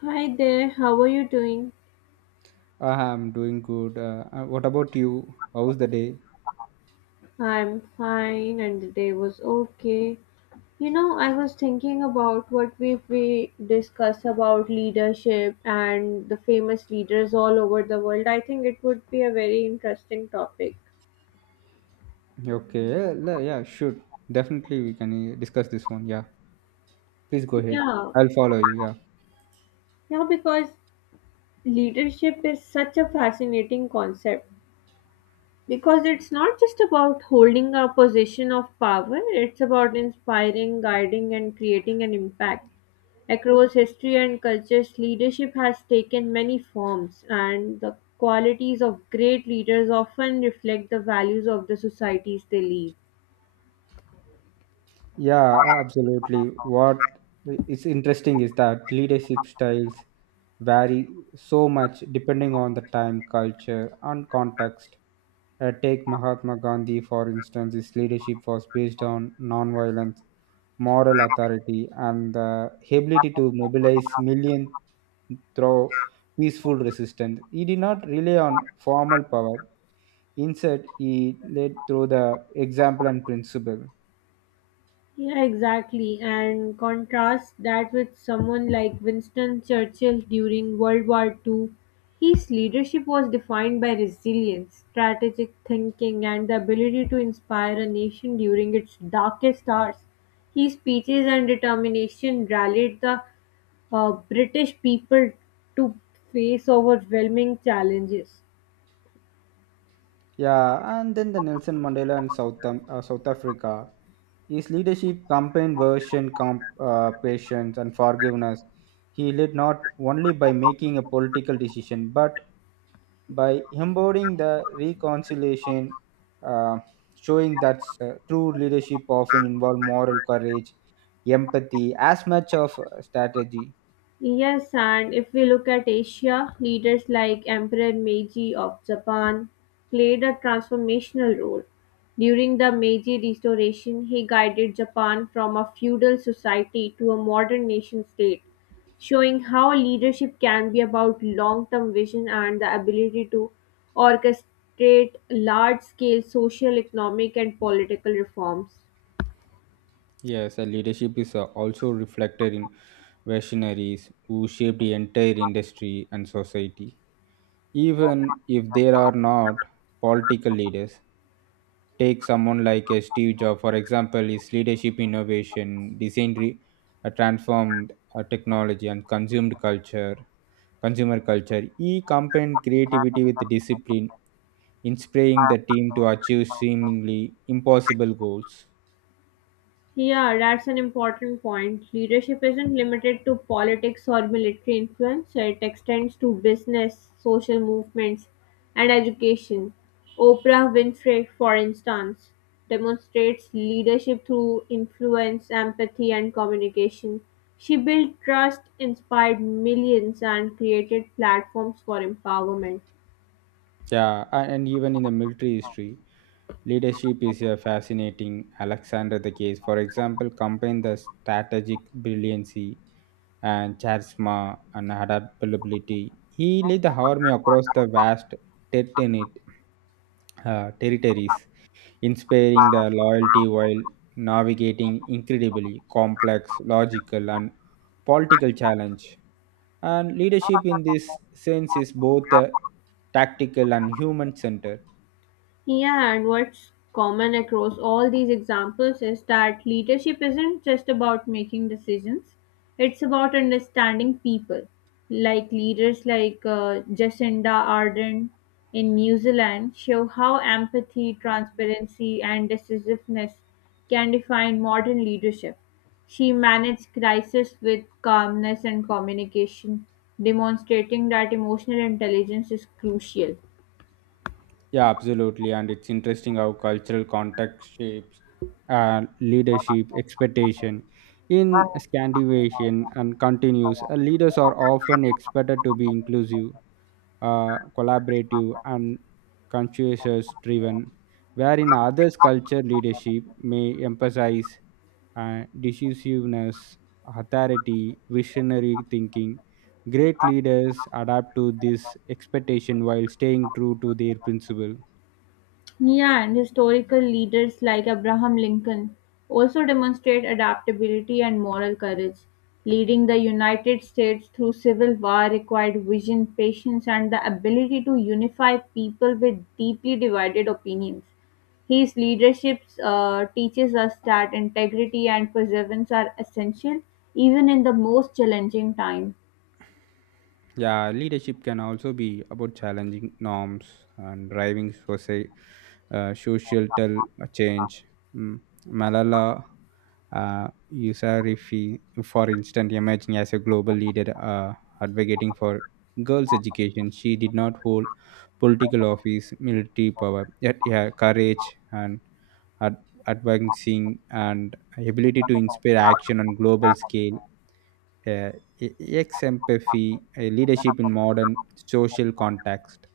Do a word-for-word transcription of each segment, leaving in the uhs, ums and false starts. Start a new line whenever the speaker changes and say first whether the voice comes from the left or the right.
left: Hi there, how are you doing?
right: Uh, I'm doing good. Uh, uh, what about you? How's the day?
left: I'm fine and the day was okay. You know, I was thinking about what we we discuss about leadership and the famous leaders all over the world. I think it would be a very interesting topic.
right: Okay, yeah, le- yeah, sure. Definitely, we can uh, discuss this one. Yeah, please go ahead.
left: Yeah,
right: I'll follow you. Yeah.
left: yeah, because leadership is such a fascinating concept because it's not just about holding a position of power, it's about inspiring, guiding, and creating an impact. Across history and cultures, leadership has taken many forms, and the qualities of great leaders often reflect the values of the societies they lead.
right: Yeah, absolutely. What is interesting is that leadership styles vary so much depending on the time, culture, and context. Uh, take Mahatma Gandhi, for instance, his leadership was based on nonviolence, moral authority, and the ability to mobilize millions through peaceful resistance. He did not rely on formal power. Instead, he led through the example and principle.
left: Yeah, exactly. And contrast that with someone like Winston Churchill during World War Two. His leadership was defined by resilience, strategic thinking, and the ability to inspire a nation during its darkest hours. His speeches and determination rallied the uh, British people to face overwhelming challenges.
right: Yeah, and then the Nelson Mandela and South, Am- uh, South Africa. His leadership campaign version comp, uh, patience and forgiveness. He led not only by making a political decision, but by embodying the reconciliation, uh, showing that uh, true leadership often involves moral courage, empathy, as much of uh, strategy.
left: Yes, and if we look at Asia, leaders like Emperor Meiji of Japan played a transformational role. During the Meiji Restoration, he guided Japan from a feudal society to a modern nation state, showing how leadership can be about long term vision and the ability to orchestrate large scale social, economic, and political reforms.
right: Yes, uh, leadership is uh, also reflected in visionaries who shaped the entire industry and society. Even if there are not political leaders. Take someone like a Steve Jobs, for example, his leadership, innovation, design re- uh, transformed uh, technology and consumed culture, consumer culture. He combined creativity with discipline, inspiring the team to achieve seemingly impossible goals.
left: Yeah, that's an important point. Leadership isn't limited to politics or military influence, it extends to business, social movements, and education. Oprah Winfrey, for instance, demonstrates leadership through influence, empathy, and communication. She built trust, inspired millions, and created platforms for empowerment.
right: Yeah, a- and even in the military history, leadership is a fascinating. Alexander the Case, for example, combined the strategic brilliancy and charisma and adaptability. He led the army across the vast Tetanate uh, territories, inspiring the loyalty while navigating incredibly complex logical and political challenge. And leadership in this sense is both uh, tactical and human centered.
left: Yeah, and what's common across all these examples is that leadership isn't just about making decisions, it's about understanding people. Like leaders like uh, Jacinda Ardern in New Zealand show how empathy, transparency, and decisiveness can define modern leadership. She managed crisis with calmness and communication, demonstrating that emotional intelligence is crucial.
right: Yeah, absolutely. And it's interesting how cultural context shapes uh, leadership expectation. In Scandinavian and continues, uh, leaders are often expected to be inclusive, uh, collaborative, and conscientious driven, where in others' culture, leadership may emphasize uh, decisiveness, authority, visionary thinking. Great leaders adapt to this expectation while staying true to their principle.
left: Yeah, and historical leaders like Abraham Lincoln also demonstrate adaptability and moral courage. Leading the United States through civil war required vision, patience, and the ability to unify people with deeply divided opinions. His leadership uh, teaches us that integrity and perseverance are essential even in the most challenging time.
right: Yeah, leadership can also be about challenging norms and driving soci- uh, social tel- uh, change. Mm. Malala uh, Yousafzai, for instance, emerging as a global leader uh, advocating for girls' education. She did not hold political office, military power, yet her courage and ad- advancing and ability to inspire action on global scale uh, e- ex-empathy, uh, leadership in modern social context.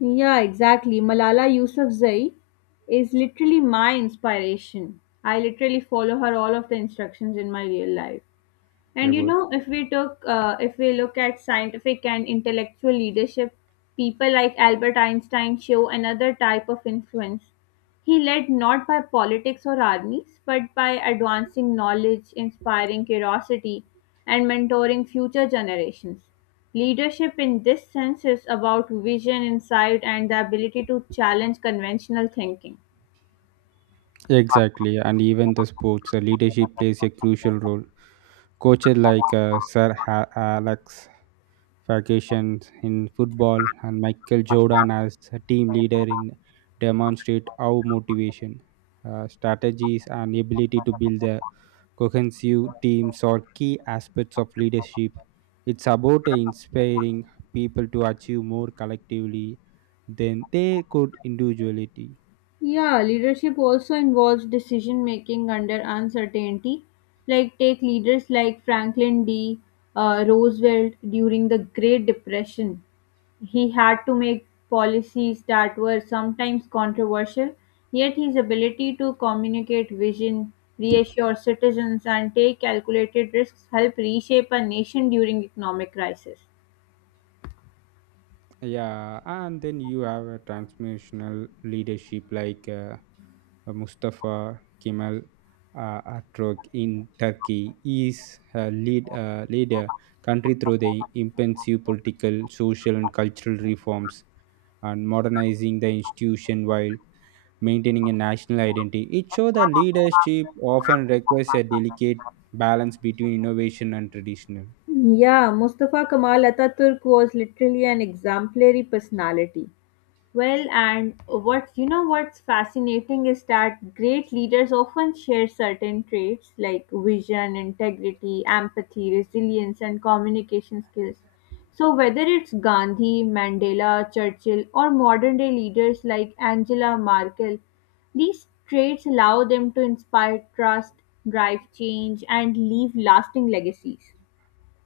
left: Yeah, exactly. Malala Yousafzai is literally my inspiration. I literally follow her all of the instructions in my real life. And
right: They're
left: you
right: good.
left: know, if we took, uh, if we look at scientific and intellectual leadership, people like Albert Einstein show another type of influence. He led not by politics or armies, but by advancing knowledge, inspiring curiosity, and mentoring future generations. Leadership in this sense is about vision, insight, and the ability to challenge conventional thinking.
right: Exactly, and even the sports uh, leadership plays a crucial role. Coaches like uh, Sir ha- Alex Ferguson in football and Michael Jordan as a team leader in demonstrate how motivation, uh, strategies, and ability to build a cohesive teams are key aspects of leadership. It's about inspiring people to achieve more collectively than they could individually.
left: Yeah, leadership also involves decision making under uncertainty. Like, take leaders like Franklin D. Uh, Roosevelt during the Great Depression. He had to make policies that were sometimes controversial, yet, his ability to communicate vision, reassure citizens, and take calculated risks helped reshape a nation during economic crisis.
right: Yeah, and then you have a transformational leadership like uh, Mustafa Kemal uh, Atatürk in Turkey. He is a lead uh, leader country through the impensive political, social, and cultural reforms and modernizing the institution while maintaining a national identity. It shows that leadership often requires a delicate balance between innovation and traditional.
left: Yeah, Mustafa Kemal Ataturk was literally an exemplary personality. Well, and what you know what's fascinating is that great leaders often share certain traits like vision, integrity, empathy, resilience, and communication skills. So, whether it's Gandhi, Mandela, Churchill, or modern day leaders like Angela Merkel, these traits allow them to inspire trust, drive change, and leave lasting legacies.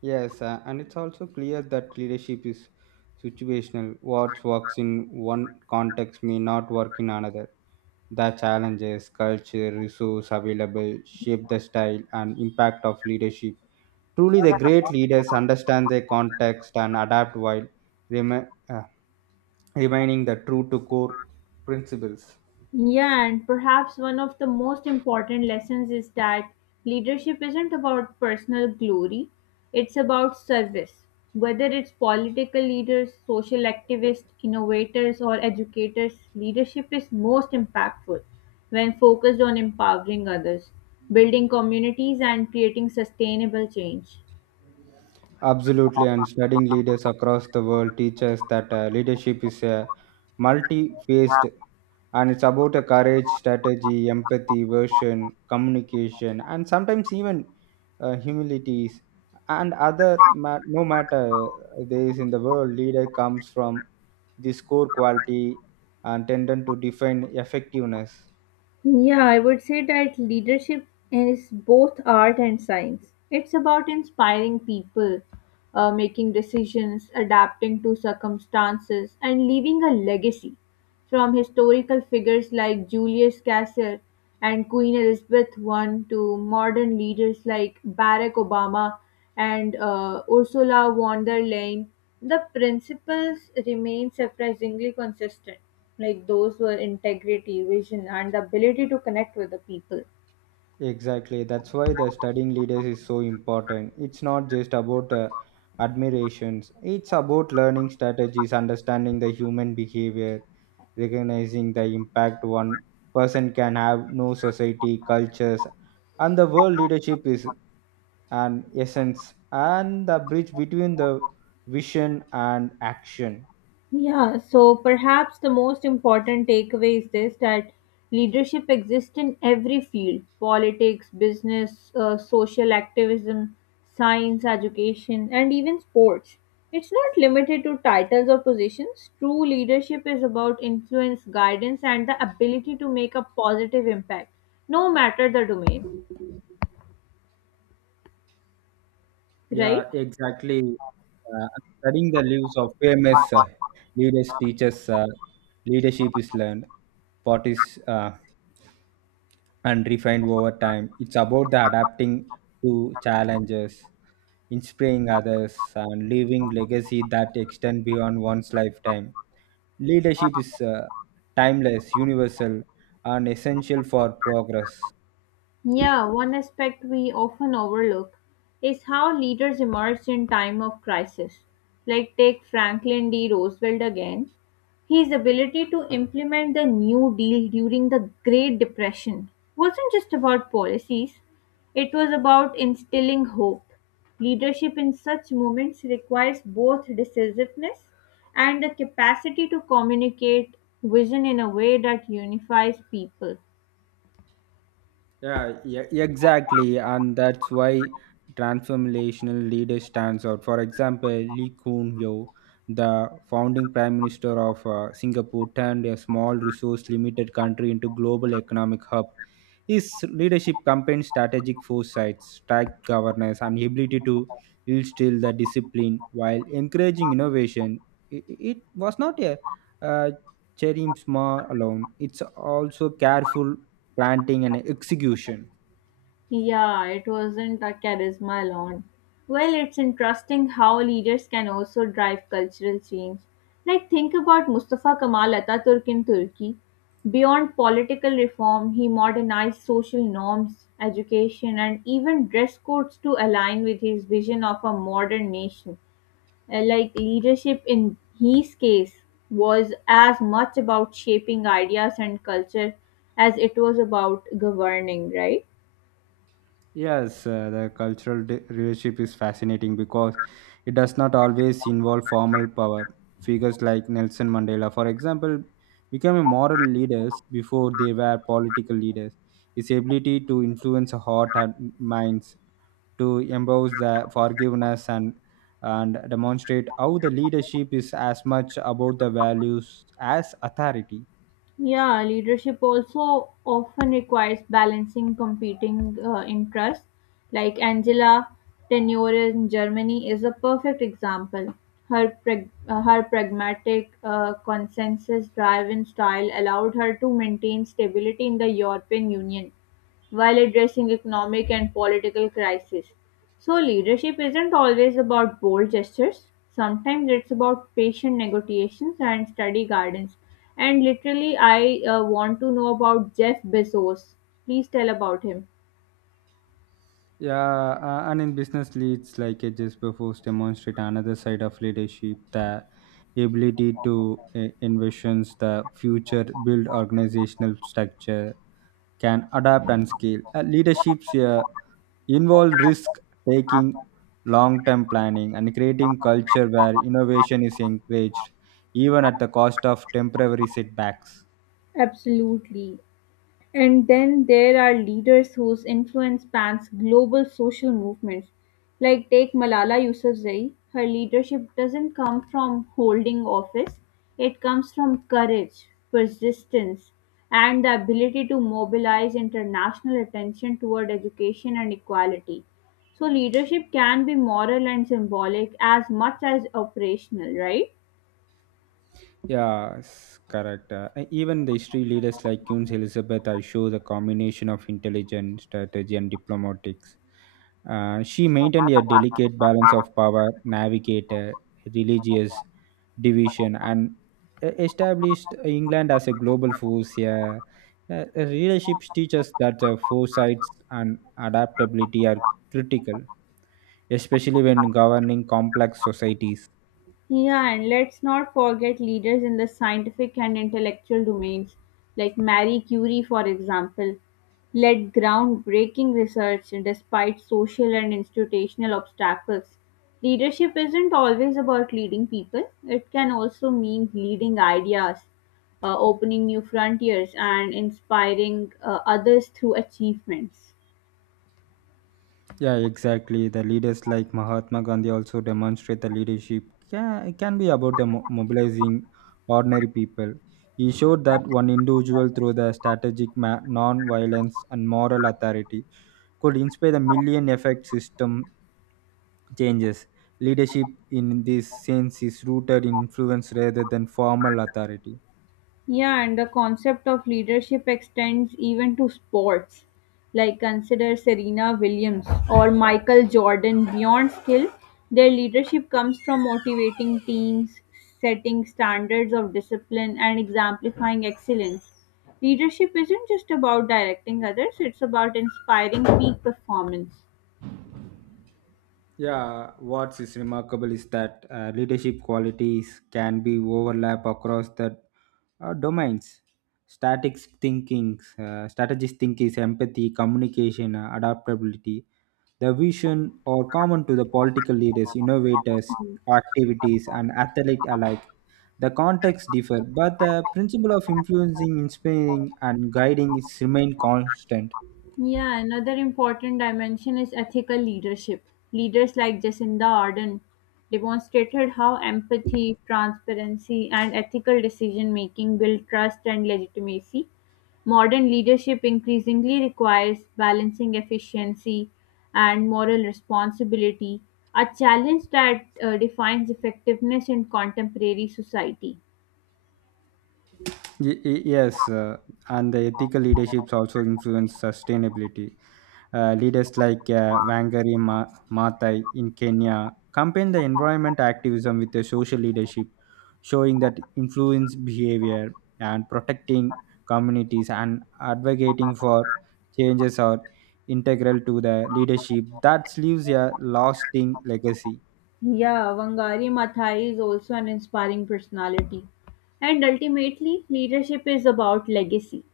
right: Yes, uh, and it's also clear that leadership is situational. What works in one context may not work in another. The challenges, culture, resource available shape the style and impact of leadership. Truly, the great leaders understand their context and adapt while remi- uh, remaining the true to core principles.
left: Yeah, and perhaps one of the most important lessons is that leadership isn't about personal glory, it's about service. Whether it's political leaders, social activists, innovators, or educators, leadership is most impactful when focused on empowering others, building communities, and creating sustainable change.
right: Absolutely, and studying leaders across the world teaches that uh, leadership is uh, multi-faced, and it's about a courage, strategy, empathy, vision, communication, and sometimes even uh, humilities and other. Ma- no matter there is in the world, leader comes from this core quality and tended to define effectiveness.
left: Yeah, I would say that leadership is both art and science. It's about inspiring people, uh, making decisions, adapting to circumstances, and leaving a legacy. From historical figures like Julius Caesar and Queen Elizabeth one to modern leaders like Barack Obama and uh, Ursula von der Leyen, the principles remain surprisingly consistent like those were integrity, vision, and the ability to connect with the people.
right: Exactly. That's why the studying leaders is so important. It's not just about uh, admirations, it's about learning strategies, understanding the human behavior, recognizing the impact one person can have, no society, cultures, and the world leadership is an essence and the bridge between the vision and action.
left: Yeah, so perhaps the most important takeaway is this that leadership exists in every field politics, business, uh, social activism, science, education, and even sports. It's not limited to titles or positions. True leadership is about influence, guidance, and the ability to make a positive impact, no matter the domain,
right: Yeah,
left: right?
right: exactly. Uh, studying the lives of famous uh, leaders teaches uh, leadership is learned, what is uh, and refined over time. It's about the adapting to challenges, inspiring others, and leaving legacy that extend beyond one's lifetime. Leadership is uh, timeless, universal, and essential for progress.
left: Yeah, one aspect we often overlook is how leaders emerged in time of crisis. Like take Franklin D. Roosevelt again. His ability to implement the New Deal during the Great Depression wasn't just about policies, it was about instilling hope. Leadership in such moments requires both decisiveness and the capacity to communicate vision in a way that unifies people.
right: Yeah, yeah, exactly. And that's why transformational leader stands out. For example, Lee Kuan Yew, the founding prime minister of uh, Singapore, turned a small resource limited country into global economic hub. His leadership combined strategic foresight, strict governance, and ability to instill the discipline while encouraging innovation. It, it was not a uh, cherry small alone. It's also careful planting and execution.
left: Yeah, it wasn't a charisma alone. Well, it's interesting how leaders can also drive cultural change. Like, think about Mustafa Kemal Ataturk in Turkey. Beyond political reform, he modernized social norms, education, and even dress codes to align with his vision of a modern nation. Uh, Like, leadership in his case was as much about shaping ideas and culture as it was about governing, right?
right: Yes, uh, the cultural de- relationship is fascinating because it does not always involve formal power. Figures like Nelson Mandela, for example, became a moral leaders before they were political leaders. His ability to influence heart and minds to embrace the forgiveness and and demonstrate how the leadership is as much about the values as authority.
left: Yeah, leadership also often requires balancing competing uh, interests. Like Angela Tenure in Germany is a perfect example. Her, prag- uh, her pragmatic, uh, consensus driven style allowed her to maintain stability in the European Union while addressing economic and political crises. So, leadership isn't always about bold gestures. Sometimes it's about patient negotiations and study gardens. And literally, I uh, want to know about Jeff Bezos. Please tell about him.
right: Yeah, uh, and in business leads, like it just before demonstrate another side of leadership, the ability to uh, envisions the future, build organizational structure, can adapt and scale. Uh, leaderships uh, involve risk taking, long-term planning, and creating culture where innovation is encouraged, even at the cost of temporary setbacks.
left: Absolutely. And then there are leaders whose influence spans global social movements. Like take Malala Yousafzai, her leadership doesn't come from holding office, it comes from courage, persistence, and the ability to mobilize international attention toward education and equality. So leadership can be moral and symbolic as much as operational, right?
right: Yes, correct. Uh, and even the history leaders like Queen Elizabeth, I show the combination of intelligence, strategy, and diplomatics. Uh, she maintained a delicate balance of power, navigated religious division, and e- established England as a global force. Yeah, uh, uh, relationships teach us that uh, foresight and adaptability are critical, especially when governing complex societies.
left: Yeah, and let's not forget leaders in the scientific and intellectual domains, like Marie Curie, for example, led groundbreaking research despite social and institutional obstacles. Leadership isn't always about leading people, it can also mean leading ideas, uh, opening new frontiers, and inspiring uh, others through achievements.
right: Yeah, exactly. The leaders like Mahatma Gandhi also demonstrate the leadership can, can be about the mo- mobilizing ordinary people. He showed that one individual through the strategic ma- non-violence and moral authority could inspire the million effect system changes. Leadership in this sense is rooted in influence rather than formal authority.
left: Yeah, and the concept of leadership extends even to sports. Like consider Serena Williams or Michael Jordan. Beyond skill, their leadership comes from motivating teams, setting standards of discipline, and exemplifying excellence. Leadership isn't just about directing others, it's about inspiring peak performance.
right: Yeah, what is remarkable is that uh, leadership qualities can be overlap across the uh, domains. Static thinkings, uh, strategist thinkings, empathy, communication, uh, adaptability. The vision are common to the political leaders, innovators, activities, and athlete alike. The context differ, but the principle of influencing, inspiring, and guiding is remain constant.
left: Yeah, another important dimension is ethical leadership. Leaders like Jacinda Ardern demonstrated how empathy, transparency, and ethical decision making build trust and legitimacy. Modern leadership increasingly requires balancing efficiency and moral responsibility, a challenge that uh, defines effectiveness in contemporary society.
right: Y- y- yes, uh, and the ethical leaderships also influence sustainability. Uh, leaders like uh, Wangari Ma- Maathai in Kenya combine the environment activism with the social leadership, showing that influence behavior and protecting communities and advocating for changes are integral to the leadership that leaves a lasting legacy.
left: Yeah, Wangari Maathai is also an inspiring personality. And ultimately, leadership is about legacy.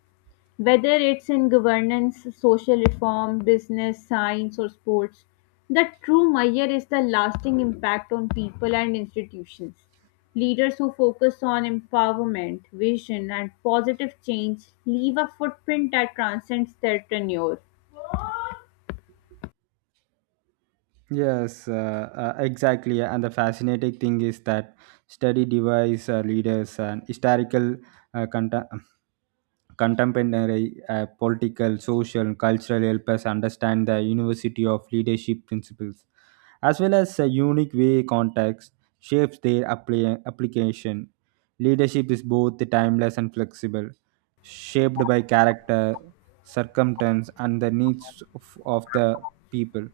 left: Whether it's in governance, social reform, business, science, or sports, the true measure is the lasting impact on people and institutions. Leaders who focus on empowerment, vision, and positive change leave a footprint that transcends their tenure.
right: Yes, uh, uh, exactly. And the fascinating thing is that study device uh, leaders and historical uh, contem- contemporary uh, political, social, cultural help us understand the university of leadership principles, as well as a unique way context shapes their appli- application. Leadership is both timeless and flexible, shaped by character, circumstance, and the needs of, of the people.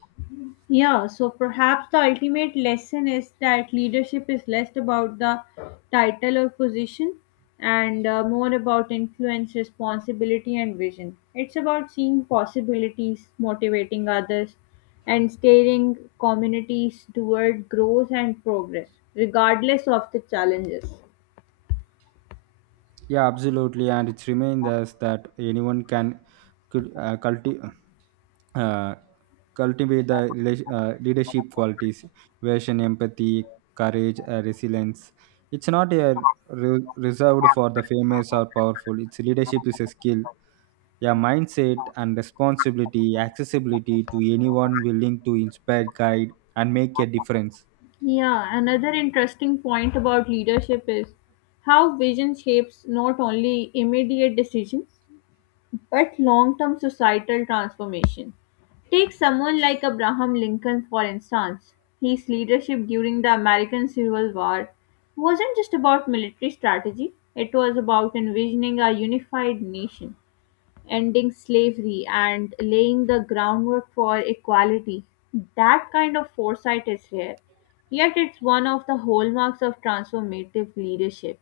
left: Yeah, so perhaps the ultimate lesson is that leadership is less about the title or position and uh, more about influence, responsibility, and vision. It's about seeing possibilities, motivating others, and steering communities toward growth and progress, regardless of the challenges.
right: Yeah, absolutely, and it's remained as that anyone can could uh, culti- uh, cultivate the rela- uh, leadership qualities, vision, empathy, courage, uh, resilience. It's not a re- reserved for the famous or powerful. It's leadership is a skill. Yeah, mindset and responsibility, accessibility to anyone willing to inspire, guide, and make a difference.
left: Yeah, another interesting point about leadership is how vision shapes not only immediate decisions but long term societal transformation. Take someone like Abraham Lincoln, for instance. His leadership during the American Civil War wasn't just about military strategy, it was about envisioning a unified nation, ending slavery, and laying the groundwork for equality. That kind of foresight is rare, yet, it's one of the hallmarks of transformative leadership.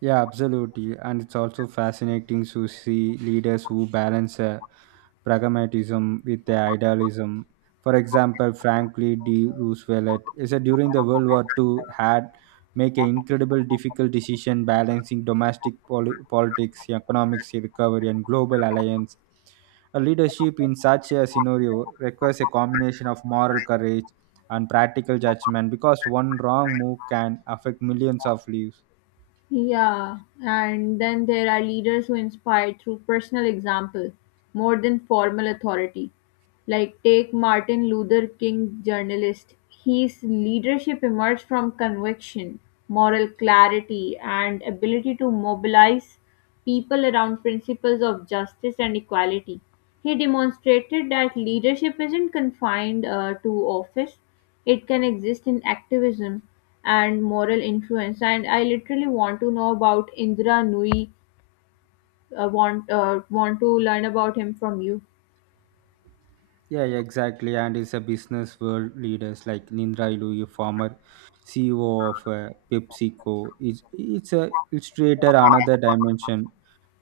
right: Yeah, absolutely. And it's also fascinating to see leaders who balance uh, pragmatism with their idealism. For example, Franklin D. Roosevelt is that during the World War Two, had make an incredible difficult decision balancing domestic poli- politics, economics recovery, and global alliance. A leadership in such a scenario requires a combination of moral courage and practical judgment because one wrong move can affect millions of lives.
left: Yeah, and then there are leaders who inspire through personal example more than formal authority. Like take Martin Luther King journalist, his leadership emerged from conviction, moral clarity and ability to mobilize people around principles of justice and equality. He demonstrated that leadership isn't confined uh, to office. It can exist in activism and moral influence. And I literally want to know about Indra Nui. Uh, want uh, want to learn about him from you.
right: Yeah, yeah, exactly. And it's a business world leaders like Nindra Ilu, a former C E O of uh, PepsiCo. It's, it's a illustrator another dimension,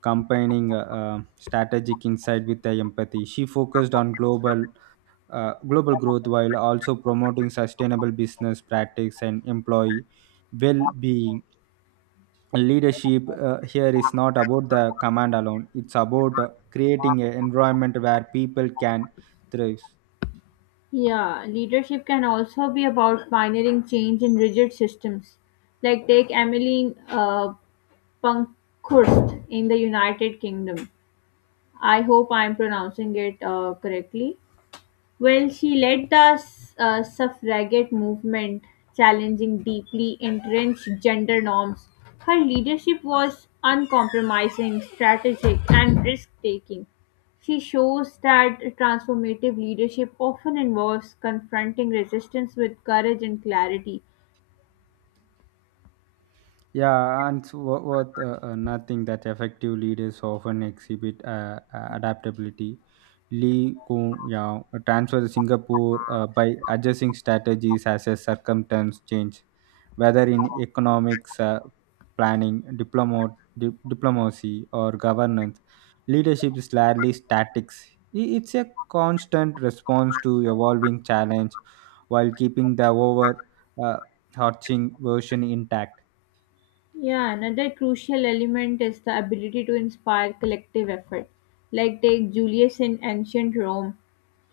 right: combining uh, uh, strategic insight with the empathy. She focused on global uh, global growth while also promoting sustainable business practice and employee well-being. Leadership uh, here is not about the command alone. It's about uh, creating an environment where people can thrive.
left: Yeah, leadership can also be about pioneering change in rigid systems. Like take Emmeline uh, Pankhurst in the United Kingdom. I hope I'm pronouncing it uh, correctly. Well, she led the uh, suffragette movement, challenging deeply entrenched gender norms. Her leadership was uncompromising, strategic, and risk taking. She shows that transformative leadership often involves confronting resistance with courage and clarity.
right: Yeah, and so what, what uh, uh, nothing that effective leaders often exhibit uh, uh, adaptability. Lee Kuan Yew transferred to Singapore uh, by adjusting strategies as a circumstance change, whether in economics, uh, planning, diplomat, di- diplomacy, or governance. Leadership is largely statics. I- It's a constant response to evolving challenge while keeping the over uh, arching version intact.
left: Yeah, another crucial element is the ability to inspire collective effort. Like, take Julius in ancient Rome.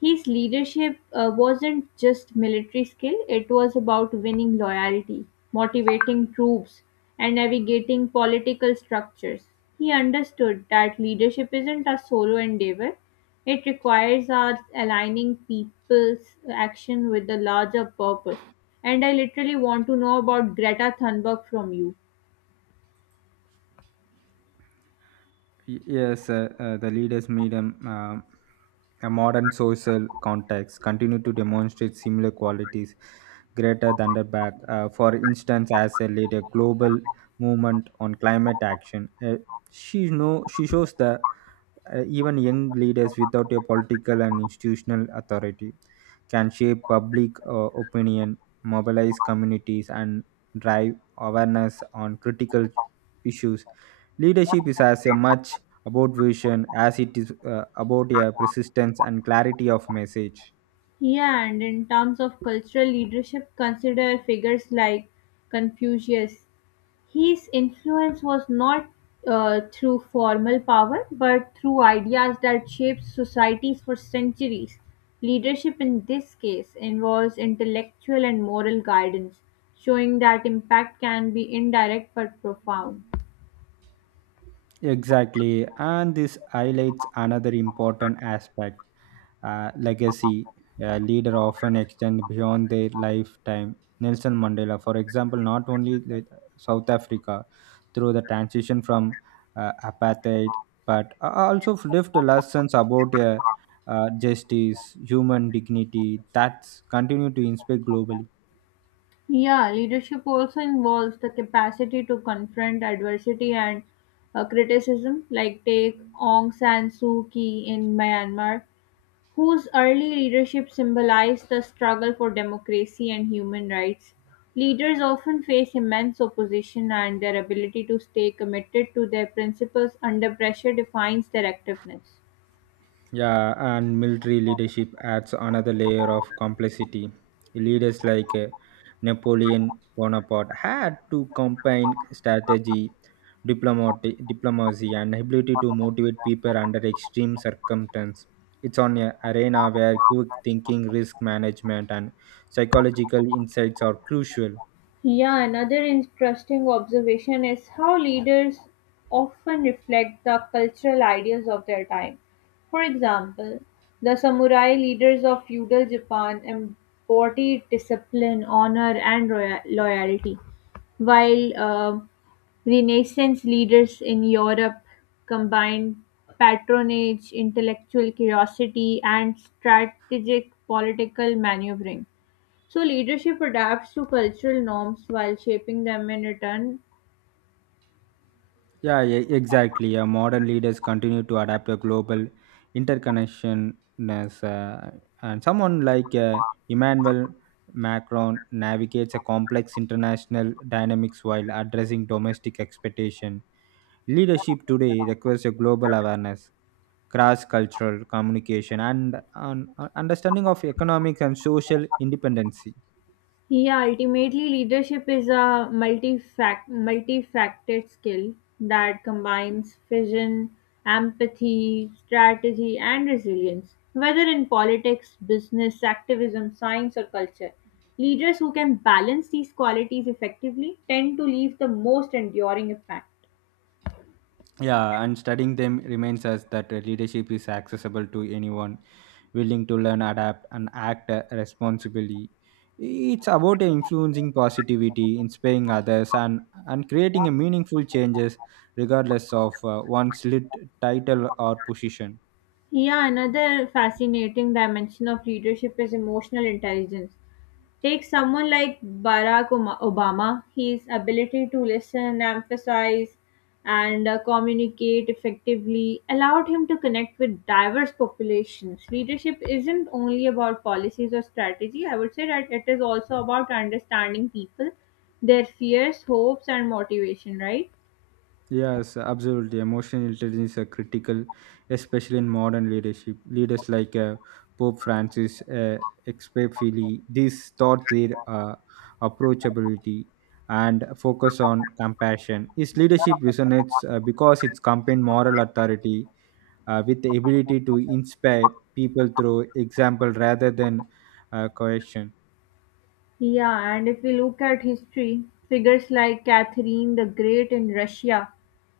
left: His leadership uh, wasn't just military skill, it was about winning loyalty, motivating troops, and navigating political structures. He understood that leadership isn't a solo endeavor, it requires us aligning people's action with the larger purpose. And I literally want to know about Greta Thunberg from you.
right: Y- Yes, uh, uh, the leaders made a, uh, a modern social context, continue to demonstrate similar qualities greater than the back. Uh, for instance, as a leader, global movement on climate action, uh, she know she shows the uh, even young leaders without a political and institutional authority can shape public uh, opinion, mobilize communities, and drive awareness on critical issues. Leadership is as a much about vision as it is uh, about a persistence and clarity of message.
left: Yeah, and in terms of cultural leadership, consider figures like Confucius. His influence was not uh, through formal power, but through ideas that shaped societies for centuries. Leadership in this case involves intellectual and moral guidance, showing that impact can be indirect but profound.
right: Exactly. And this highlights another important aspect uh, legacy. A leader often extend beyond their lifetime. Nelson Mandela, for example, not only led South Africa through the transition from uh, apartheid, but a- also left lessons about uh, uh, justice, human dignity that's continue to inspire globally.
left: Yeah, leadership also involves the capacity to confront adversity and uh, criticism, like take Aung San Suu Kyi in Myanmar, whose early leadership symbolized the struggle for democracy and human rights. Leaders often face immense opposition, and their ability to stay committed to their principles under pressure defines their effectiveness.
right: Yeah, and military leadership adds another layer of complexity. Leaders like uh, Napoleon Bonaparte had to combine strategy, diplomatic, diplomacy, and ability to motivate people under extreme circumstances. It's on an arena where quick thinking, risk management, and psychological insights are crucial.
left: Yeah, another interesting observation is how leaders often reflect the cultural ideas of their time. For example, the samurai leaders of feudal Japan embodied discipline, honor, and roya- loyalty, while um Renaissance leaders in Europe combined patronage, intellectual curiosity, and strategic political maneuvering. So leadership adapts to cultural norms while shaping them in return.
right: Yeah, e- exactly. Uh, modern leaders continue to adapt a global interconnectedness, uh, and someone like uh, Emmanuel Macron navigates a complex international dynamics while addressing domestic expectation. Leadership today requires a global awareness, cross-cultural communication, and an uh, understanding of economic and social independence.
left: Yeah, ultimately, leadership is a multifac- multifaceted skill that combines vision, empathy, strategy, and resilience. Whether in politics, business, activism, science, or culture, leaders who can balance these qualities effectively tend to leave the most enduring impact.
right: Yeah, and studying them reminds us that uh, leadership is accessible to anyone willing to learn adapt and act uh, responsibly. It's about influencing positivity inspiring others and and creating a meaningful changes regardless of uh, one's lit title or position.
left: Yeah, another fascinating dimension of leadership is emotional intelligence. Take someone like Barack Oma- Obama, his ability to listen, emphasize, and uh, communicate effectively allowed him to connect with diverse populations. Leadership isn't only about policies or strategy, I would say that it is also about understanding people, their fears, hopes, and motivation, right?
right: Yes, absolutely. Emotional intelligence is critical, especially in modern leadership. Leaders like uh, Pope Francis, uh, Fili, these taught their uh, approachability and focus on compassion. His leadership resonates uh, because it's combined moral authority uh, with the ability to inspire people through example rather than uh, coercion.
left: Yeah, and if we look at history, figures like Catherine the Great in Russia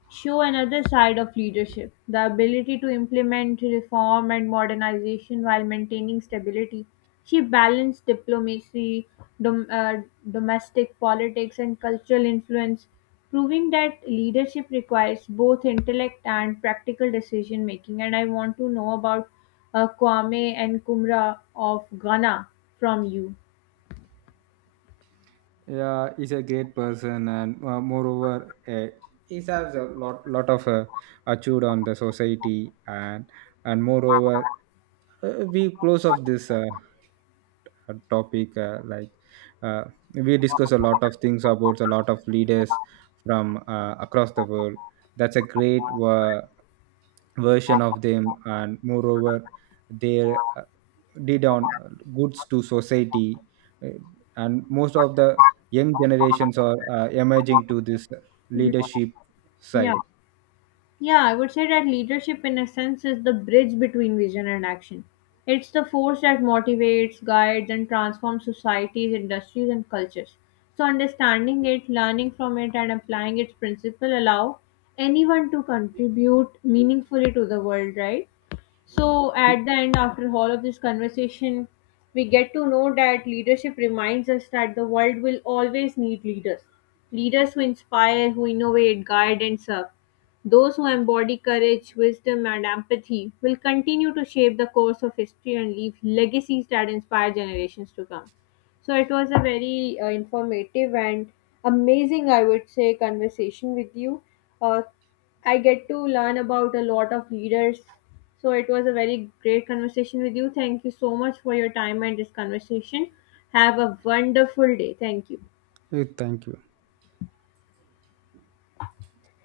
left: show another side of leadership the ability to implement reform and modernization while maintaining stability. She balanced diplomacy, dom- uh, domestic politics, and cultural influence, proving that leadership requires both intellect and practical decision making. And I want to know about uh, Kwame and Kumra of Ghana from you.
right: Yeah, he's a great person and uh, moreover uh, he has a lot lot of uh, achieved on the society and and moreover uh, we close off this uh, uh, topic uh, like uh, we discuss a lot of things about a lot of leaders from uh, across the world. That's a great uh, version of them and moreover they uh, did on goods to society uh, and most of the young generations are uh, emerging to this leadership
left: Yeah.
right: side.
left: Yeah, I would say that leadership, in a sense, is the bridge between vision and action. It's the force that motivates, guides, and transforms societies, industries, and cultures. So, understanding it, learning from it, and applying its principle allow anyone to contribute meaningfully to the world, right? So, at the end, after all of this conversation, we get to know that leadership reminds us that the world will always need leaders. Leaders who inspire, who innovate, guide, and serve. Those who embody courage, wisdom, and empathy will continue to shape the course of history and leave legacies that inspire generations to come. So it was a very uh, informative and amazing, I would say, conversation with you. Uh, I get to learn about a lot of leaders. So it was a very great conversation with you. Thank you so much for your time and this conversation. Have a wonderful day. Thank you.
right: Uh, thank you.